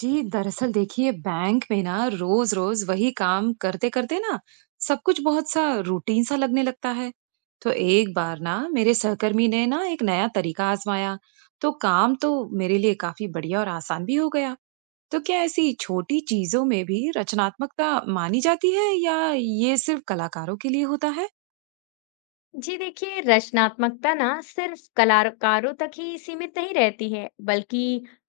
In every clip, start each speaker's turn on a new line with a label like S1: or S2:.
S1: जी, दरअसल देखिए बैंक में ना रोज-रोज वही काम करते-करते ना सब कुछ बहुत सा रूटीन सा लगने लगता है। तो एक बार ना मेरे सहकर्मी ने ना एक नया तरीका आजमाया, तो काम तो मेरे लिए काफी बढ़िया और आसान भी हो गया। तो क्या ऐसी छोटी चीजों में भी रचनात्मकता मानी जाती है या ये सिर्फ कलाकारों के लिए होता है?
S2: जी देखिए, रचनात्मकता ना सिर्फ कलाकारों तक ही सीमित नहीं रहती है, बल्कि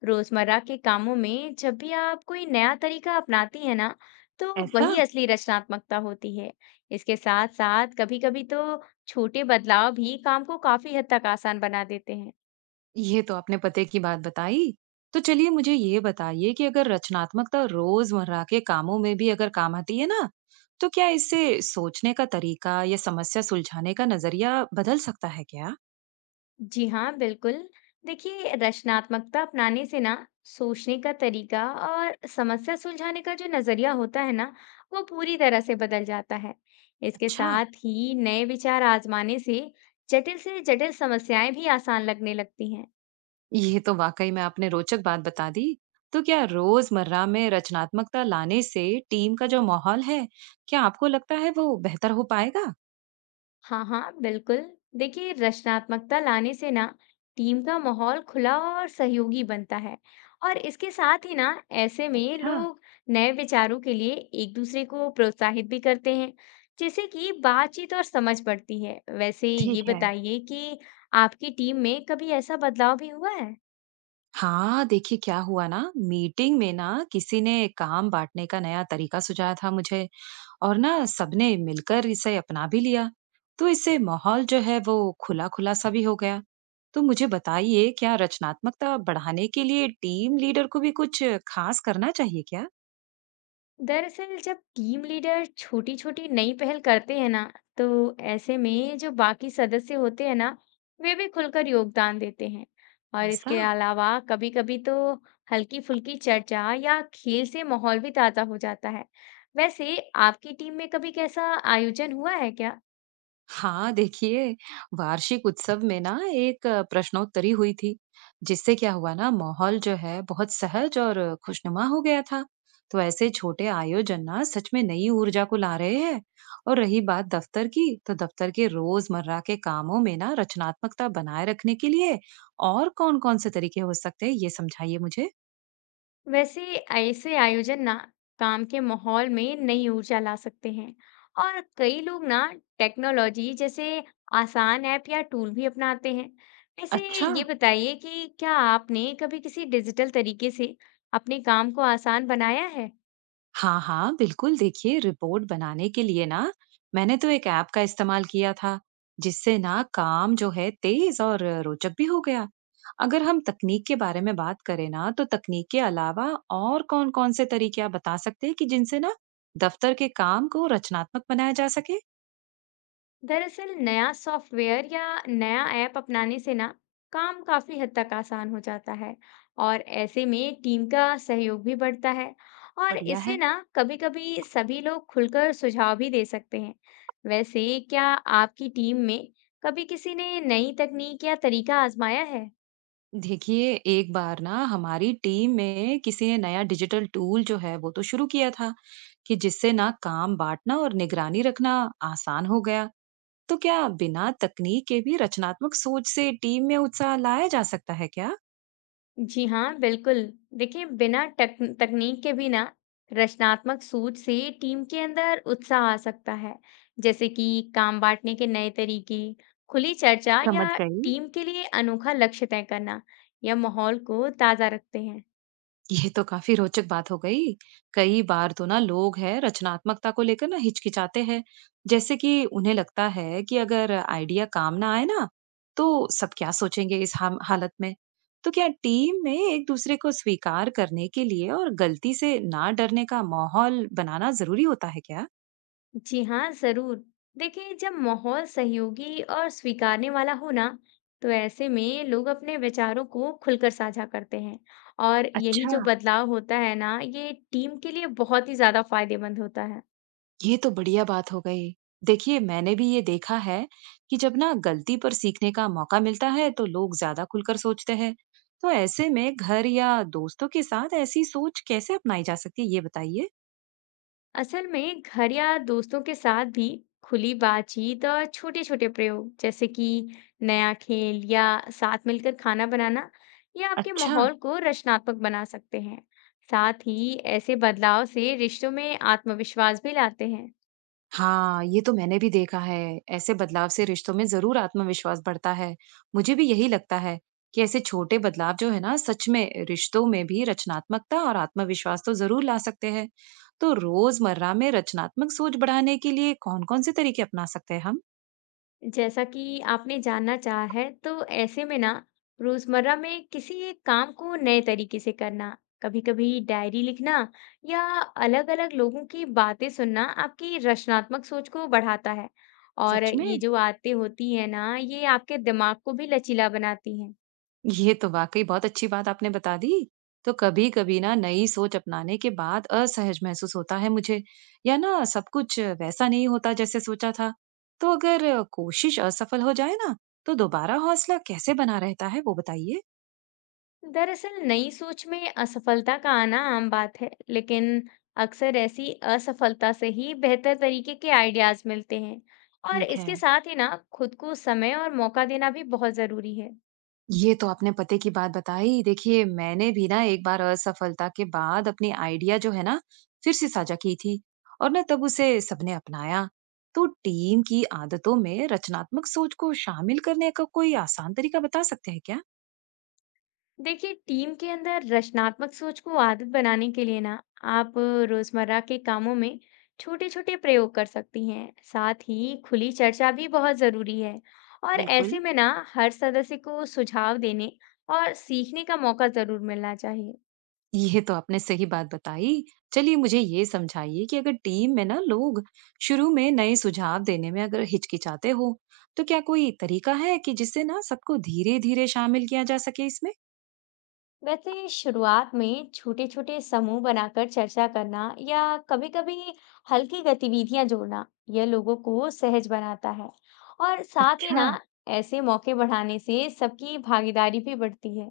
S2: रोजमर्रा के कामों में जब भी आप कोई नया तरीका अपनाती है ना, तो
S1: ऐसा?
S2: वही असली रचनात्मकता होती है। इसके साथ साथ कभी कभी तो छोटे बदलाव भी काम को काफी हद तक आसान बना देते हैं।
S1: ये तो आपने पते की बात बताई। तो चलिए मुझे ये बताइए कि अगर रचनात्मकता रोजमर्रा के कामों में भी अगर काम आती है ना, तो क्या इससे सोचने का तरीका या समस्या सुलझाने का नजरिया बदल सकता है क्या?
S2: जी हाँ, बिल्कुल। देखिए, रचनात्मकता अपनाने से ना सोचने का तरीका और समस्या सुलझाने का जो नजरिया होता है ना, वो पूरी तरह से बदल जाता है। इसके
S1: अच्छा।
S2: साथ ही नए विचार आजमाने से जटिल समस्याएं भी आसान लगने लगती हैं।
S1: ये तो वाकई में आपने रोचक बात बता दी। तो क्या रोजमर्रा में रचनात्मकता लाने से टीम का जो माहौल है, क्या आपको लगता है वो बेहतर हो पाएगा?
S2: हाँ हाँ बिल्कुल। देखिए, रचनात्मकता लाने से ना टीम का माहौल खुला और सहयोगी बनता है। और इसके साथ ही ना ऐसे में
S1: अच्छा।
S2: लोग नए विचारों के लिए एक दूसरे को प्रोत्साहित भी करते हैं, जिससे कि बातचीत और समझ बढ़ती है। वैसे ये
S1: ठीक है।
S2: बताइए कि आपकी टीम में कभी ऐसा बदलाव भी हुआ है।
S1: हाँ, देखिए क्या हुआ ना मीटिंग में ना किसी ने काम बांटने का नया तरीका सुझाया था मुझे और ना सबने मिलकर इसे अपना भी लिया। तो इससे माहौल जो है वो खुला खुला सा भी हो गया। तो मुझे बताइए क्या रचनात्मकता बढ़ाने के लिए टीम लीडर को भी कुछ खास करना चाहिए क्या?
S2: दरअसल जब टीम लीडर छोटी छोटी नई पहल करते हैं ना, तो ऐसे में जो बाकी सदस्य होते हैं ना, वे भी खुलकर योगदान देते हैं। और
S1: ऐसा।
S2: इसके अलावा कभी कभी तो हल्की फुल्की चर्चा या खेल से माहौल भी ताजा हो जाता है। वैसे आपकी टीम में कभी कैसा आयोजन हुआ है क्या।
S1: हाँ, देखिए, वार्षिक उत्सव में ना एक प्रश्नोत्तरी हुई थी, जिससे क्या हुआ ना माहौल जो है बहुत सहज और खुशनुमा हो गया था। तो ऐसे छोटे आयोजन ना सच में नई ऊर्जा को ला रहे हैं। और रही बात दफ्तर की, तो दफ्तर के रोजमर्रा के कामों में ना रचनात्मकता बनाए रखने के लिए और कौन-कौन से तरीके हो सकते हैं, ये समझाइए मुझे?
S2: वैसे ऐसे आयोजन ना काम के माहौल में नई ऊर्जा ला सकते हैं। और कई लोग ना टेक्नोलॉजी जैसे आसान ऐप या टूल भी अपनाते हैं। ऐसे
S1: अच्छा।
S2: ये बताइए कि क्या आपने कभी किसी डिजिटल तरीके से अपने काम को आसान बनाया है।
S1: हाँ हाँ बिल्कुल, देखिए रिपोर्ट बनाने के लिए ना मैंने तो एक ऐप का इस्तेमाल किया था जिससे ना काम जो है तेज और रोचक भी हो गया। अगर हम तकनीक के बारे में बात करें ना तो तकनीक के अलावा और कौन कौन से तरीके आप बता सकते हैं कि जिनसे ना दफ्तर के काम को रचनात्मक बनाया जा सके?
S2: दरअसल नया सॉफ्टवेयर या नया ऐप अपनाने से ना काम काफी हद तक आसान हो जाता है और ऐसे में टीम का सहयोग भी बढ़ता है। और
S1: बढ़िया है।
S2: इससे ना कभी-कभी सभी लोग खुलकर सुझाव भी दे सकते हैं। वैसे क्या आपकी टीम में कभी किसी ने नई तकनीक या तरीका आजमाया है।
S1: देखिए एक बार ना हमारी टीम में किसी ने नया डिजिटल टूल जो है वो तो शुरू किया था कि जिससे ना काम बांटना और निगरानी रखना आसान हो गया। तो क्या बिना तकनीक के भी रचनात्मक सोच से टीम में उत्साह लाया जा सकता है क्या?
S2: जी हाँ, बिल्कुल। देखिए, बिना टक तकनीक के भी ना रचनात्मक सोच से टीम के अंदर उत्साह आ सकता है, जैसे कि काम बांटने के नए तरीके, खुली चर्चा
S1: समझ
S2: या
S1: गई।
S2: टीम के लिए अनोखा लक्ष्य तय करना। यह माहौल को ताज़ा रखते हैं।
S1: ये तो काफी रोचक बात हो गई। कई बार तो ना लोग हैं रचनात्मकता को लेकर ना हिचकिचाते हैं, जैसे कि उन्हें लगता है कि अगर आइडिया काम ना आए ना तो सब क्या सोचेंगे इस हालत में। तो क्या टीम में एक दूसरे को स्वीकार करने के लिए और गलती से ना डरने का माहौल बनाना जरूरी होता है क्या?
S2: जी हाँ, जरूर। देखिए, जब माहौल सहयोगी और स्वीकारने वाला हो ना, तो ऐसे में लोग अपने विचारों को खुलकर साझा करते हैं। और यही
S1: अच्छा।
S2: जो बदलाव होता है ना, ये टीम के लिए बहुत ही ज्यादा फायदेमंद होता है।
S1: ये तो बढ़िया बात हो गई। देखिए, मैंने भी ये देखा है कि जब ना गलती पर सीखने का मौका मिलता है, तो लोग ज्यादा खुलकर सोचते हैं। तो ऐसे में घर या दोस्तों के साथ ऐसी सोच कैसे अपनाई जा सकती है, ये बताइए?
S2: असल में घर या दोस्तों के साथ भी खुली बातचीत और छोटे छोटे प्रयोग, जैसे कि नया खेल या साथ मिलकर खाना बनाना, ये आपके
S1: अच्छा।
S2: माहौल को रचनात्मक बना सकते हैं। साथ ही ऐसे बदलाव से रिश्तों में आत्मविश्वास भी लाते हैं।
S1: हाँ, ये तो मैंने भी देखा है। ऐसे बदलाव से रिश्तों में ज़रूर आत्मविश्वास बढ़ता है। मुझे भी यही लगता है कि ऐसे छोटे बदलाव जो है ना, सच में रिश्तों में भी रचनात्मकता और आत्मविश्वास तो ज़रूर ला सकते हैं। तो रोज़मर्रा में रचनात्मक सोच बढ़ाने के लिए कौन-कौन से तरीके अपना सकते हैं हम?
S2: जैसा कि आपने जानना चाहा है, तो ऐसे में ना रोजमर्रा में किसी एक काम को नए तरीके से करना, कभी-कभी डायरी लिखना या अलग-अलग लोगों की बातें सुनना आपकी रचनात्मक सोच को बढ़ाता है। और
S1: सच
S2: ये
S1: में?
S2: जो आदतें होती हैं ना, ये आपके दिमाग को भी लचीला बनाती हैं।
S1: ये तो वाकई बहुत अच्छी बात आपने बता दी। तो कभी-कभी ना नई सोच अपनाने के बाद असहज महसूस होता है मुझे या ना सब कुछ वैसा नहीं होता जैसे सोचा था। तो अगर कोशिश असफल हो जाए ना, तो दोबारा हौसला कैसे बना रहता है वो बताइए।
S2: दरअसल नई सोच में असफलता का आना आम बात है, लेकिन अक्सर ऐसी असफलता से ही बेहतर तरीके के आइडियाज मिलते हैं। और
S1: ठीक है।
S2: इसके साथ ही ना खुद को समय और मौका देना भी बहुत जरूरी है।
S1: ये तो आपने पते की बात बताई। देखिए, मैंने भी ना एक बार असफलता के बाद अपनी आइडिया जो है ना, फिर से साझा की थी और ना तब उसे सबने अपनाया। तो टीम की आदतों में रचनात्मक सोच को शामिल करने का कोई आसान तरीका बता सकते हैं क्या?
S2: देखिए, टीम के अंदर रचनात्मक सोच को आदत बनाने के लिए ना आप रोजमर्रा के कामों में छोटे-छोटे प्रयोग कर सकती हैं। साथ ही खुली चर्चा भी बहुत जरूरी है और
S1: बिल्कुल।
S2: ऐसे में ना हर सदस्य को सुझाव देने और सीखने का मौका जरूर मिलना चाहिए।
S1: ये तो आपने सही बात बताई। चलिए मुझे ये समझाइए कि अगर टीम में ना लोग शुरू में नए सुझाव देने में अगर हिचकिचाते हो, तो क्या कोई तरीका है कि जिससे ना सबको धीरे-धीरे शामिल किया जा सके इसमें?
S2: वैसे शुरुआत में छोटे छोटे समूह बनाकर चर्चा करना या कभी कभी हल्की गतिविधियां जोड़ना, यह लोगों को सहज बनाता है। और साथ ही ना
S1: अच्छा।
S2: ऐसे मौके बढ़ाने से सबकी भागीदारी भी बढ़ती है।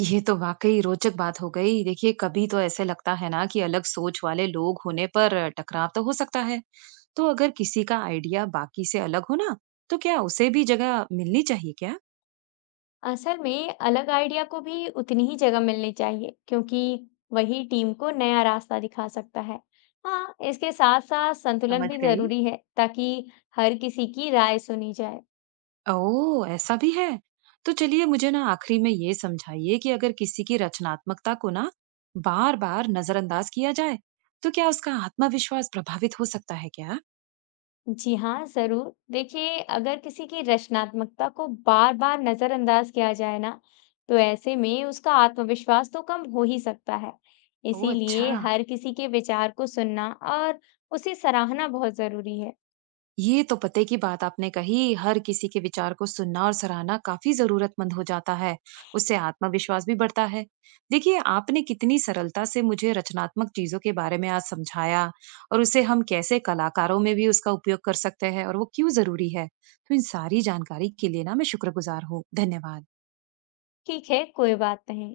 S1: ये तो वाकई रोचक बात हो गई। देखिए, कभी तो ऐसे लगता है ना कि अलग सोच वाले लोग होने पर टकराव तो हो सकता है। तो अगर किसी का आइडिया बाकी से अलग हो ना, तो क्या उसे भी जगह मिलनी चाहिए क्या?
S2: असल में अलग आइडिया को भी उतनी ही जगह मिलनी चाहिए, क्योंकि वही टीम को नया रास्ता दिखा सकता है। हाँ, इसके साथ साथ संतुलन
S1: समझ
S2: भी
S1: गई।
S2: जरूरी है, ताकि हर किसी की राय सुनी जाए।
S1: ओह, ऐसा भी है। तो चलिए मुझे ना आखिरी में ये समझाइए कि अगर किसी की रचनात्मकता को ना बार-बार नजरअंदाज किया जाए, तो क्या उसका आत्मविश्वास प्रभावित हो सकता है क्या?
S2: जी हाँ, ज़रूर। देखिए, अगर किसी की रचनात्मकता को बार-बार नज़रअंदाज किया जाए ना, तो ऐसे में उसका आत्मविश्वास तो कम हो ही सकता है।
S1: ओह, अच्छा।
S2: इसीलिए हर किसी के विचार को सुनना और उसे सराहना बहुत ज़रूरी है।
S1: ये तो पते की बात आपने कही। हर किसी के विचार को सुनना और सराहना काफी जरूरतमंद हो जाता है। उससे आत्मविश्वास भी बढ़ता है। देखिए आपने कितनी सरलता से मुझे रचनात्मक चीजों के बारे में आज समझाया, और उसे हम कैसे कलाकारों में भी उसका उपयोग कर सकते हैं और वो क्यों जरूरी है। तो इन सारी जानकारी के लिए ना मैं शुक्रगुजार हूँ। धन्यवाद।
S2: ठीक है, कोई बात नहीं।